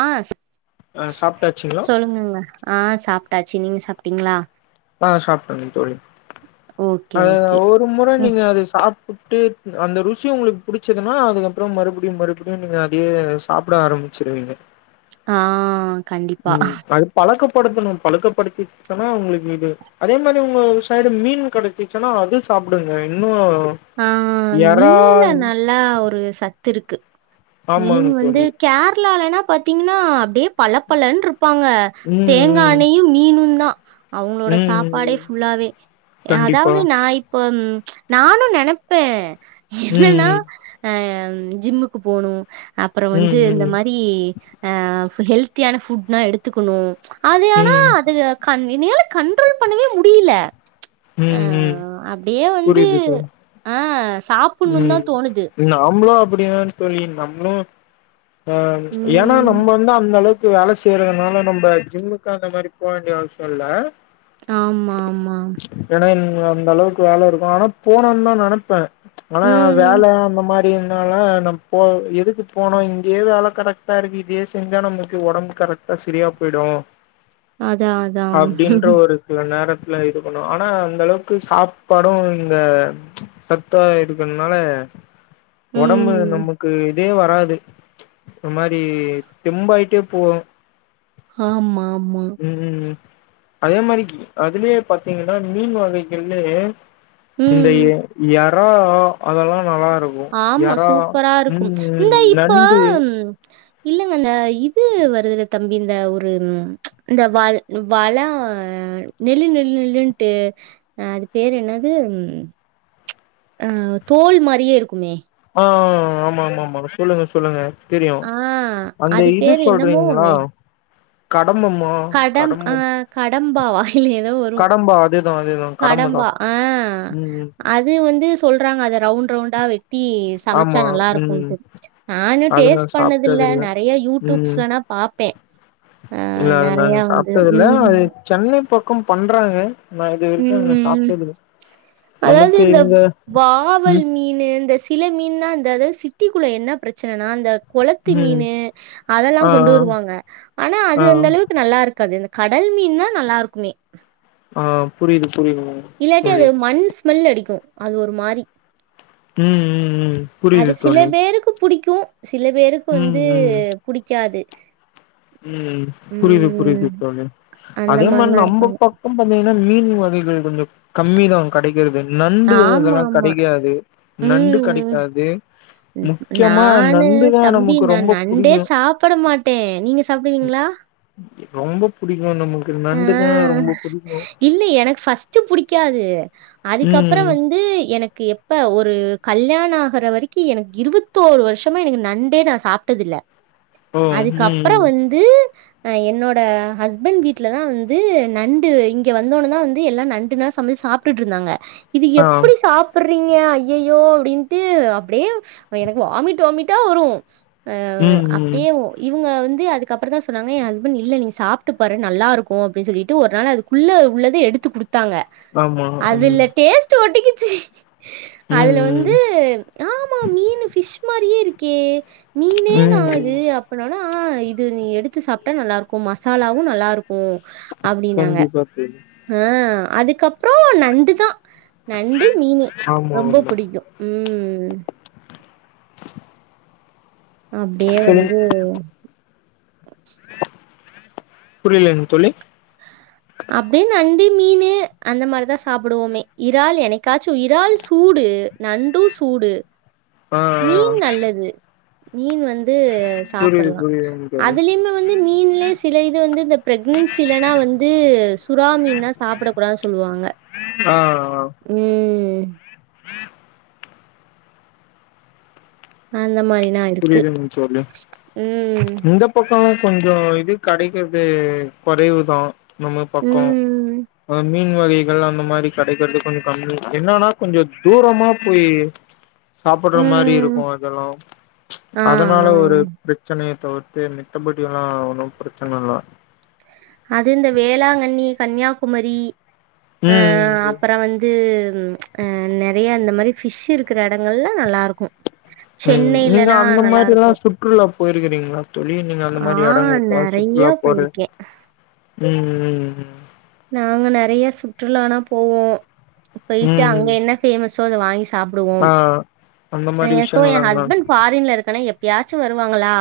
ஆ ஆ சாப்ட்டாச்சுங்களா சொல்லுங்கங்க ஆ சாப்ட்டாச்சு நீங்க சாப்ட்டீங்களா ஆ சாப்ட்டங்க தோழி ஓகே அ ஓகே ஒரு முறை ம் நீங்க அது சாப்பிட்டு அந்த ருசி உங்களுக்கு பிடிச்சதுன்னா அதுக்கப்புற மறுபடியு மறு படியு நீங்க அதே சாப்பிட ஆரம்பிச்சுருவீங்க ஆ கண்டிப்பா ம் அது பழக்கப்படுத்தணு பழக்கப்படுத்தினா அவுங்களுக்கு இது அதே மாரி உங்க சைடு மீன் கிடைச்சிச்சுன்னா அது சாப்பிடுங்க இன்னு இறா மீன்ல ஆ நல்லா ஒரு சத்து இருக்கு மீன் ஆமாங்க வந்து தோழி கேரளாலனா பத் த்தீங்கன்னா அப்படியே பலப்பலன்னு இருப்பாங்க ம் ம் தேங்கானையு மீனுந்தா அவுங்களோட ம் சாப்பாடே ம் ஃபுல்லாவே கண்டிப்பா அதாவது நான் இப்ப நானு நெனப்பே என்னன்னா ம் ஜிம்முக்கு போனு அப்புற வந்து ம் இந்த ம் ம் மாரி ஆ ஹெல்த்தியான ஃபுட்னா எடுத்துக்கணு அது ஆனா ம் அது கன் என்னால கண்ட்ரோல் பண்ணவே முடியல அ ம் ம் அப்படியே வந்து புரியுது தோழி ஆ சாப்பிணு தா ம் தோணுது நாமளு அப்படிதா தோழி நம்மளு ஆ ஏன்னா ம் நம்ம வந்து அந்த அளவுக் க்கு வேலை செய்யறதுனால நம்ம ஜிம்முக்கு அந்த மாரி போக வேண்டிய அவசியோ இல்ல ஆமா ஆமா ஏன்னா அந்த அளவுக்கு வேலை இருக்கு ஆனா போனுன் தா நினைப்பே ஆனா ம் வேலை அந்த மாரி னால நம்ம போ எதுக்கு போணு இங்கேயே வேலை கரெக்டா இருக்கு இதே செஞ்சா நமக்கு உடம்பு கரெக்ட் டா சரியா போயிடு அதா அதா அப்டின்ற ஒரு சில நேரத்துல இது பண்ணுவோ ஆனா அந்த அளவுக்கு சாப்பாடு இங்க த்தா இருக்கிறனால உடம்பு ம் நமக்கு இதே வராது ஒரு மாரி தெம்பாயிட்டே போவோ ஹாமா ஆமா ம் அதே மாரி அதுலயே பாத்தீங்கன்னா மீன் வகைகள்லே இந்த ம் இறா அதெல்லா நல்லா இருக்கு ஆமா எறா சூப்பரா ம் இருக்கும் இந்த ம் இப்ப நண்டு ம் இல்லங்க அந்த இது வருதுல தம்பி இந்த ஒரு இந்த வாழ் வழ நெல்லு நெல்லு நெல்லுன்ட்டு அது பேர் என்னது ஆ தோல் மாரியே இருக்குமே ஆ ஆமா ஆமா மேம் சொல்லுங்க சொல்லுங்க தெரியு ஆ அந்த அது இது பேரு என்னமோ சொல்றீங்களா ஒண்ணு. கடம்பமா கடம் அ கடம்ப கடம்பாவா? இல்ல ஏதோ வரும். கடம்பா அதேதா அதேதா கடம்பதா கடம்பா. ஆ ம் ம் அது வந்து சொல்றாங்க அத ரவுண்ட் ரவுண்டா வெட்டி சமைச்சா ஆமா நல்லா ம் இருக்குன்ட்டு நா இன்னு அது நா டேஸ்ட் பண்ணது இல்ல சாப்ட்டது நறைய ம் யூடியூப்ஸ்லனா பாப்பே இல்ல அது நாங்க சாப்ட்டது இல்ல அது ம். சென்னை பக்கம் பண்றாங்க நா இது வரைக்கு அது ம். சாப்ட்டது இல்ல அதாவது நமக்கு இந்த இங்க வாவல் ம் மீன்னு இந்த சில மீன்லா அந்தாது சிட்டிக்குள்ள என்ன பிரச்சனைனா அந்த கொளத்து ம் மீனு அதெல்லா ஆ கொண்டு வருவாங்க ஆனா ஆ ஆ அது அந்த அளவுக் கு நல்லா இருக்காது இந்த கடல் மீன் தா நல்லாருக்குமே ஆ புரியுது புரியுதுங்க இல்லாட்டி தோழி அது மண் ஸ்மெல் அடிக்கு அது ஒரு மாரி ம் ம் ம் புரியுது அது சில தோழி பேருக்கு புடிக்கு சில பேருக்கு ம் வந்து ம் புடிக்காது ம் புரியது ம் புரியுது இப்ப வந்து அந்த அதே மாரி மாரிலா நம்ப இருப்பாங்க பக் க்கம் பாத்தீங்கனா இந்த மீன் வகைகள் கொஞ்ச கம்மி தா கடைக்கிறது நண்டு ஆமா அதெல்லா ஆமா கடைக்காது நண்டு கடைக்காது ம் ம் நானு தம்பி நமக்கு நா ரொம்ப நண்டே புடிக்கு சாப்பிட மாட் ட்டே நீங்க சாப்டுவீங்ளா ரொம்ப புடிக்கு நம்மளுக்கு நண்டுதா ஆ ரொம்ப பிடிக்கும் இல்ல எனக்கு ஃபஸ்ட்டு புடிக்காது அதுக்கப்பற ம் வந்து எனக்கு எப் ப்ப ஒரு கல்யாண ஆகற வரைக்கு எனக்கு இருவத்தோரு வர்ஷமா எனக்கு நண்டே நா சாப்ட்டதில்ல ஓ ம் அதுக்கப்பற வந்து அ என்னோட ஹஸ்பண்ட் வீட் ட்லதா வந்து நண்டு இங்க வந்தோன தா வந்து எல்லா நண்டுனா சமைச்சு சாப்ட்டுட்ருந்தாங்க இது ஆ எப்டி சாப் பிட்றீங்க ஐயயோ அப்டின்ட்டு அப்டியே எனக்கு வாமிட் வாமிட்டா வரு அ ம் ம் அப்டியேவு இவ்ங்க வந்து அதுக்கப்பறந்தா சொன்னாங்க எ ஹஸ்பண்ட் இல்ல நீங்க சாப்ட்டு பாரு நல்லா இருக்கு அப்டின் சொல்லிட்டு ஒரு நாள் அதுக்குள்ள உள்ளத எடுத்து குடுத்தாங்க ஆமா ம் அதுல டேஸ் ஸ்ட்டு ஒட்டிக்குச்சு ம் அதுல வந்து ம் ஆமா மீனு ஃபிஷ் மாரியே இருக்கே மீனே தா ம் ம் இது அப் ப்டி ஆனா இது நீ எடுத்து சாப்ட்டா நல்லா இருக்கு மசாலாவு நல்லா இருக்கு அப்டின்னாங்க கண்டிப்பா தோழி ஆ அதுக்கப்றோ நண்டுதா நண்டு மீனு ஆமா ரொம்ப ஆமா புடிக்கு ம் அப்டியே சொல்லுங் வந்து புரியல எனக்கு தோழி அப்டின் நண்டு மீனு அந்த மாரிதா சாப்புடுவோமே இறால் என்னைக்காச்சு இறால் சூடு நண்டு சூடு ஆ ஆ மீன் நல்லது மீன் வந்து புரியுது சாப்பிட்லா புரியுதுங் தோழி அதுலயுமே வந்து மீன்லே சில இது வந்து இந்த பிரெக்னன்சிலனா வந் ந்து சுறா மீன்னா சாப்புட கூடாது சொல்லுவாங்க ஆ ம் அந்த மாரினா இருக்கு புரியுதுங் ம் பக்கமு கொஞ்ச இது கடைக்கிறது கொறைவு தா நம்ம பக்கோ ம். அந்த மீன் வகை கள் அந்த மாரி கெடைக்கிறது கொஞ்ச கம்மி என்னானா கொஞ்ச தூரமா போயி சாப்பிட்ற மாரி ம். இருக்கு அதெல்லா ஆ, அதனால ஆ. ஒரு பிரச்சனைய தவிர்த்து மித்தபடிலா ஒன்னு பிரச்சன இல்ல அது இந்த வேளாங்கண்ணி கன்னியாகுமரி அ ம் ம் அப்பற வந் து ம் அ நெறையா இந்த மாரி ஃபிஷ் இருக்கிற எடங்கள்ல நல்லாருக்கு ம் நீங்க அந்த மாரிலா சுற்றுலா போயிருக்குறீங்களா தோழி நீங்க அந்த ஆ மாரி எடங்களுக்கு நெறையா சுற்றுலா போற போயிருக்கேன். ம் ம் நாங்க நெறையா சுற்றுலானா போவோ ம் போயிட்டு ம் அங்க ம் என்ன ஃபேமஸோ அத வாங்கி சா சாப்டுவோம் ஆ அந்த மாரி சோ எ விஷயங்கள்லா ஹஸ்பண்ட் ஃபாரின்ல இருக்கல எப்பயாச்சு வருவாங்களா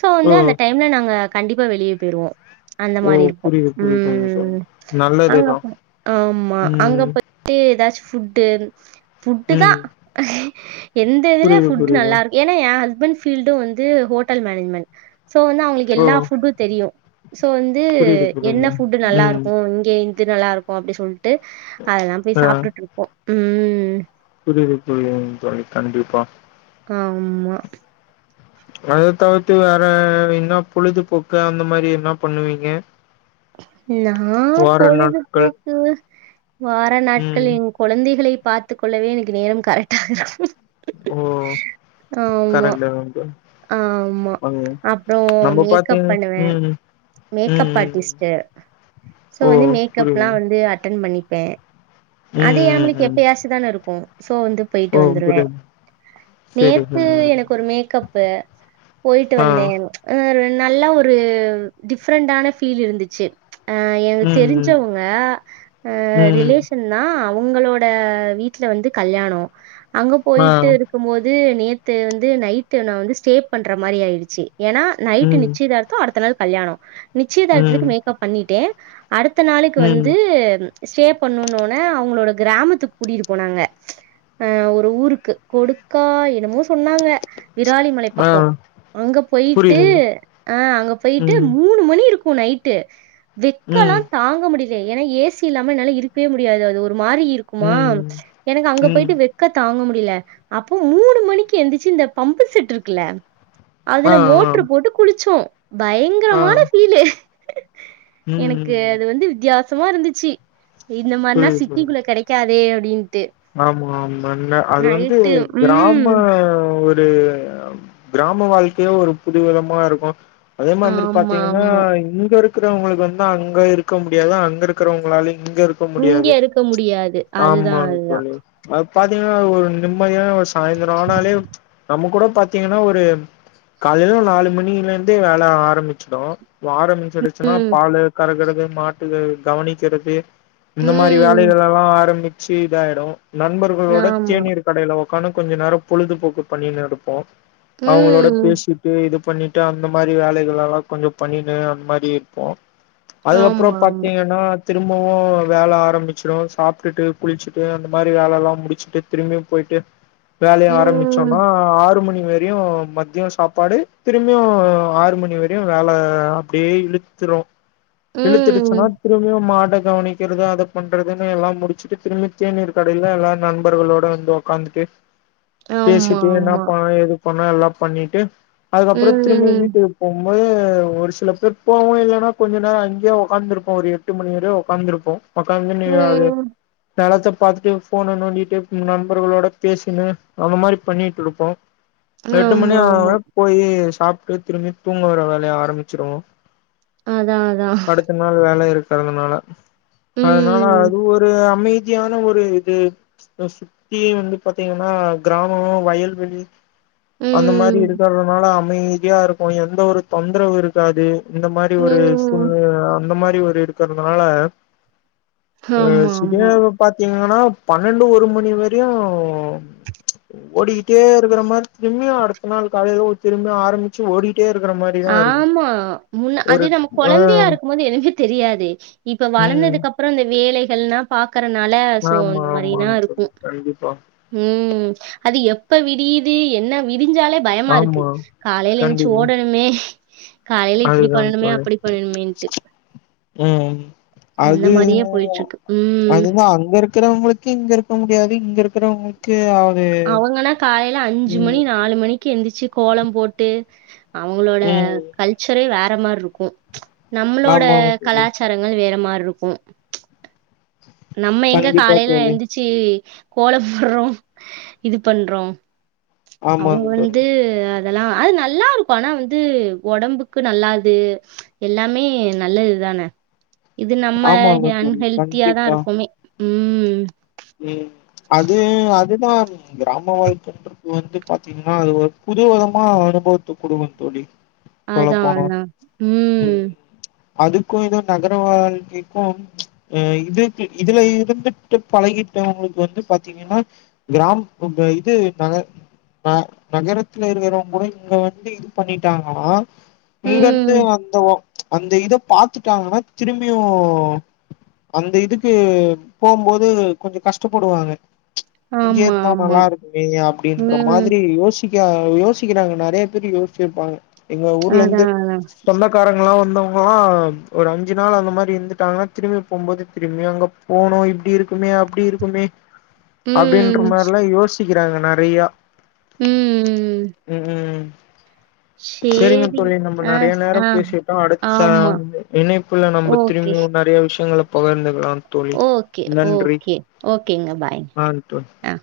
சோ ஓ வந்து அந்த டைம்ல நாங்க கண்டிப்பா வெளியே போயிருவோ அந்த ஓ மாரி இருக்கும் புரியுது உம் புரியுதுங்க தோழி உம் நல்லதுதா அங்கப்ப ஆமா ம் அங்கப்ப ஏதாச்சு ஃபுட்டு ஃபுட்டு தா ம் எந்த இதுல புரியுது ஃபுட் புரியுது நல்லா இருக்கும் ஏன்னா என் ஹஸ்பண்ட் பீல்டும் வந்து ஹோட்டல் மேனேஜ்மெண்ட் சோ வந்து அவுங்க ஓ எல்லா ஃபுட்டு தெரியும் சோ வந்து புரியுது என்ன புரியுது ஃபுட் நல்லா இருக்கும் ம் இங்க இந்து நல்லா இருக்கும் அப்டி சொல்லிட்டு அதெல்லாம் போய் ஆ சாப்டுட் இருப்போம் உம் புரியுது தோழி ந்து அது கண்டிப்பா ஆமா அத தவிர்த்து வேற என்ன பொழுதுபோக்கு அந்த மாரி என்ன பண்ணுவீங்க யார் வார நாட்கள் பொழுதுபோக்கு வார நாட்கள் ம் எங்க கொழந்தைகளை பாத்து கொள்ளவே எனக்கு நேரம் கரெக்டா ஆகும் ஓ கரேக்டு கரேக்ட் ஆ ஆமா அப்றோம் மேக்கப் பாத்தீங்க பண்ணுவே ம் ம் மேக்கப் ம் ஆர்ட்டிஸ்ட் சோ ஓ வந்து மேகப் புரியுது எல்லாம் வந்து அட்டன் பண்ணிப்பே அது ம் நம்மளுக்கு ம் ம் எப்பயாச்சுதான இருக்கும் சோ வந்து போயிட்டு ஓ வந்துருவே புரியுது சரி நேத்து சரி எனக்கு ஒரு மேக்கப் போயிட்டு ஆ வந்தே ஆ நல்ல ஒரு டிஃப்ரெண்ட்டான ஃபீல் இருந்துச்சு எனக்கு ம் ம் தெரிஞ்சவங்க அ ம் ரிலேஷ் ன்னா அவுங்களோட வீட்ல வந்து கல்யாணோம் அங்க ஆ போயிட்டு இரு க்கும் போது நேத்து வந்து நைட்டு நான் வந்து ஸ்டே பண்ற மாரி ஆயிடுச்சு ஏன்னா நைட்டு ம் நிச்சயதார்த்த த்தோ அடுத்த நாள் கல்யாணோம் ம் நிச்சயதரத்துக்கு மேக்கப் பண்ணிட்டே அடுத்த நாளுக்கு ம் வந்து ஸ்டே பண்ணும்ன்னோனே அவுங்களோட கிராமத்துக்கு கூட்டிட்டு போனாங்க அ ஒரு ஊருக்கு கொடுக்கா என்னமோ சொன்னாங்க விராலி மலை ஆ பக்கம் அங்க போயிட்டு புரியுதுங்க அ அங்க போயிட்டு ம் மூணு மணி இருக் நைட்டு வெக்கல்லா ம் தாங்க முடிய எனக்கு ஏசி இல்லாம ‌என்னால இருக்கவே முடியாது அது ஒரு மாரி இருக்குமா ம் எனக்கு அங்க ம் போயிட்டு வெக்க தாங்க முடியல அப்போ மூணு மணிக்கு எந்திச்சு இந்த பம்பு செட் இருக்குல அதுல ஆ ஆ மோட்ரு போட்டு குளிச்சோ ஆ பயங்கரமான ஃபீல்லு ம் எனக்கு ம் அது வந்து வித்தியாசமா இருந்துச்சி இந்த மாரிலா புரியுது சிட்டிக்குள்ள புரியுது கெடைக் கெடைக்காதே அப்டின்ட்டு ஆமா ஆமா என்ன அது வந்து நைட்டு கிராம ம். ஒரு இது கிராம வாழ்க்கையே ஒரு புது விதமா இருக்கும். அதே மாதிரி ஆமா, பாத்தீங்கன்னா ஆமா. இங்க இரு இருக்கிறவங்களுக்கு வந்து அங்க இருக்க முடியாது அங்க இருக்கிறவங்களால இங்க இரு இங்க இருக்க முடியாது அதுதா அதுதா தோழி அது பாத்தீங்கன்னா ஒரு நிம்மதியான சாயிந்திரோம் ஆனாலே நம்ம கூட பாத் பாத்தீங்கன்னா ஒரு காலையில நாலு மணில இருந்தே வேல ஆரம்பிச்சிடும். ஆரம்பிச்சிடுச்சுன்னா ம், பாலு கறக்குறது மாட்டு கவனிக்கிறது இந்த மாரி ம். வேலைகள் எல்லாம் ஆரம்பிச்சு இதாயிடு நண்பர்களோட ஆமா. தேநீர் கடையில ஒக்கான்னு கொஞ்ச நேரோம் பொழுதுபோக்கு பண்ணின்டு இருப்போ அவுங்களோட ம். பேசி இது பண்ணிட்டு அந்த மாரி வேலைகள் எல்லாம் கொஞ்சம் பண்ணின்னு அந்த மாரி இருப்போம் ஆமா, அதுக்கப்புறோம் ஆமா. பாத்தீங்கன்னா திரும்பவும் வேல ஆரம்பிச்சிடும் சாப்டுட்டு, குளிச்சுட் இது இந்த மாரி வேலல்லாம் முடிச்சுட்டு திரும்பியும் போயிட்டு வேலையும் ஆரம்பிச் ம். சொன்னா ஆறு மணி வரயு மதிய சாப்பாடு திரும்பியு ஆறு மணி வரையு வேல அப்டியே இழுத்ருவோ [unintelligible] இழுத்துருச்சுன்னா ம். திரும்பியு மாட்ட கவனிக்கிறது அத பண்றதுன்னு எல்லா முடிச்சிட்டு திரும்பி தேநீர் கடையில எல்லா நண்பர்களோட வந்து ஒக்காந்துட்டு ஆமா, பேசிட்டு ஆமா. என்னாபா ஏது [unintelligible] எல்லா பண்ணிட்டு அதுக்கப்றோ திரும்பி வீட்ட ம். விட் போம்போது ஒரு சில பேர் போவோ இல்லனா கொஞ்ச நேர அங்யே ஒக்காந்துருப்போ ஒரு எட்டு மணி வரையு ஒக்காந்துருப்போ ஒக்காந்து நீ [unintelligible] ம். நெலத்த பாத்துட்டே போன நோண்டிட்டு நண்பர்களோட பேசின்னு அந்த மாரி பண்ணிட்ருப்போ [unintelligible] எட்டு மணி ஆமா, ஆமா. ஆவே போயி் சாப்ட்டு திரும்பி தூங்க வர வேலயா ஆரம்பிச்சிருவோ அதா அதா மத்த நாள் வேல இருக்கிறதுனால அதனால ம். அது ஒரு அமை தியான ஒரு இது சுத்தியு வந்து பாத்தீங்கன்னா கிராம வயல்வெளி அந்த மாரி ம். இருக்கறனால அமைதியா இருக்கு எந்த ஒரு தொந்தரவு இருக்காது இந்த மாரி ஒரு ம். சூழ்நெல அந்த மாரி ஒரு இருக்கறதுனால அ ஆமா, ஆமா. [unintelligible] பாத்தீங்கன்னா பன்னெண்டு ஒரு மணி வரையு ஓடிக்கிட்டே இருக்ற மாரி திரும்பியு அடுத்த நாள் காலைல திரும்ப ஆரம்பிச்சி ஓடி டே இருக்ற மாரி ஆமா முன்ன அது நம்ம ஆ கொழந்தையா இருக்கும் போது எதுமே தெரியாதே இப்ப ம் வளந்ததுக்கு அப்றோ இந்த வேலைகள்னா பாக்றனால சோ ஆமா அந்த மாரிதா ஆமாங் தோழி இருக்கு கண்டிப்பா ம் அது எப்ப விடியிது என்ன விடிஞ்சாலே பயமா இருக்கு ஆமா காலைல என்ச்சு கண்டிப்பா ஓடணுமே காலைல இப்டி அதுதான் பண்ணணுமே தோழி அப்டி பண்ணனுமேன்டு ம் அது தா மாரியே போயிட்டுருக்கு. ம். அதுதா அங்க இருக் இக்கிறவங்களுக்கு இங்க இருக்க முடியாது இங்க இருக்குறவங்களு க்குவாது அவங்கனா காலைல அஞ்சி மணி நாலு மணி க்கு எந்திர்ச்சி கோலம் போட்டு அவங்களோட ம் கல்ச்சரே வேற மார்ருக்கு நம்மளோட ஆமாங்க தோழி கலாச்சாரங்கள் வேற மார்ருக்கு நம்ம எங்க கண்டிப்பா காலைல தோழி எந்திர்ச்சி கோல போட்றோ இது பண்றோ அவங்க ஆமாங்க தோழி வந்து அதெல்லா ஆ நல்லாருக்கு ஆனா வந்து ஒடம்புக்கு நல்லா அது எல்லாமே நல்லதுதானே இது நம்ம ஹே ஆமாங்க தோழி அன்ஹெல்த்தியா தா கண்டிப்பா இருக் குமே ம் ம் ம் அது அதுதா கிராம வாய் [unintelligible] வந்து பாத்தீங்கன்னா அது ஒரு புதுவிதமா அனுபவத்த குடுக்கு தோழி சொல்ல அதான், போனா அதான். ம். அதுக்கு எதோ நகர வாழ்க்கைக்கும் இதுக்கு இதுல இருந்துட்டு பழகிட்டவங்களுக்கு வந்து பாத்தீங்கன்னா கிராம் இந்த இது நக அ நகரத்துலே இருக்கிறவங்க கூட இங்க வந்து இது பண்ணிட்டாங்களா இங்க ம். இருந்து வந்த ஒ அந்த இத பாத்துட்டாங்கன்னா திரும்பியு அந்த இதுக்கு போகும்போது கொஞ்ச கஷ்ட்டப்படுவாங்க இங்க ஆமா, இருந்தா ஆமா. நல்லா இருக்குமே அப்படின்ற ம். மாதிரி யோசி ங்க யோசிக்கிறாங்க நிறைய பேரு யோசிச்சிருப்பாங்க எங்க ஊர்ல இருந்து அதான், அதான். சொந்தக்காரங்க எல்லாம் வந்தவங்கள்லாம் ஒரு அஞ்சு நாள் அந்த மாதிரி இருந்துட்டாங்கன்னா திரும்பி போகும்போது திரும்பி அங்க போனும் இப்படி இருக்கு உடனே அப்படி இருக்குமே அப்படின்ற ம். மாறி எல்லாம் யோசிக்கிறாங்க நெறைய ம். ம் ம் சரிங்க சரி. தோழி நம்ம ஆ, நிறைய ஸ்- ஆ. நேரம் பேசிட்டோம் அடுத்த ஆமா. இணைப்புல நம்ம ஓகே. திரும்பி ஓ நெறைய விஷயங்கள பகிர்ந்துக்கலாம் ஓகே ஓகே ஓகேங்க பாய்ங்க ஆ தோழி ஆ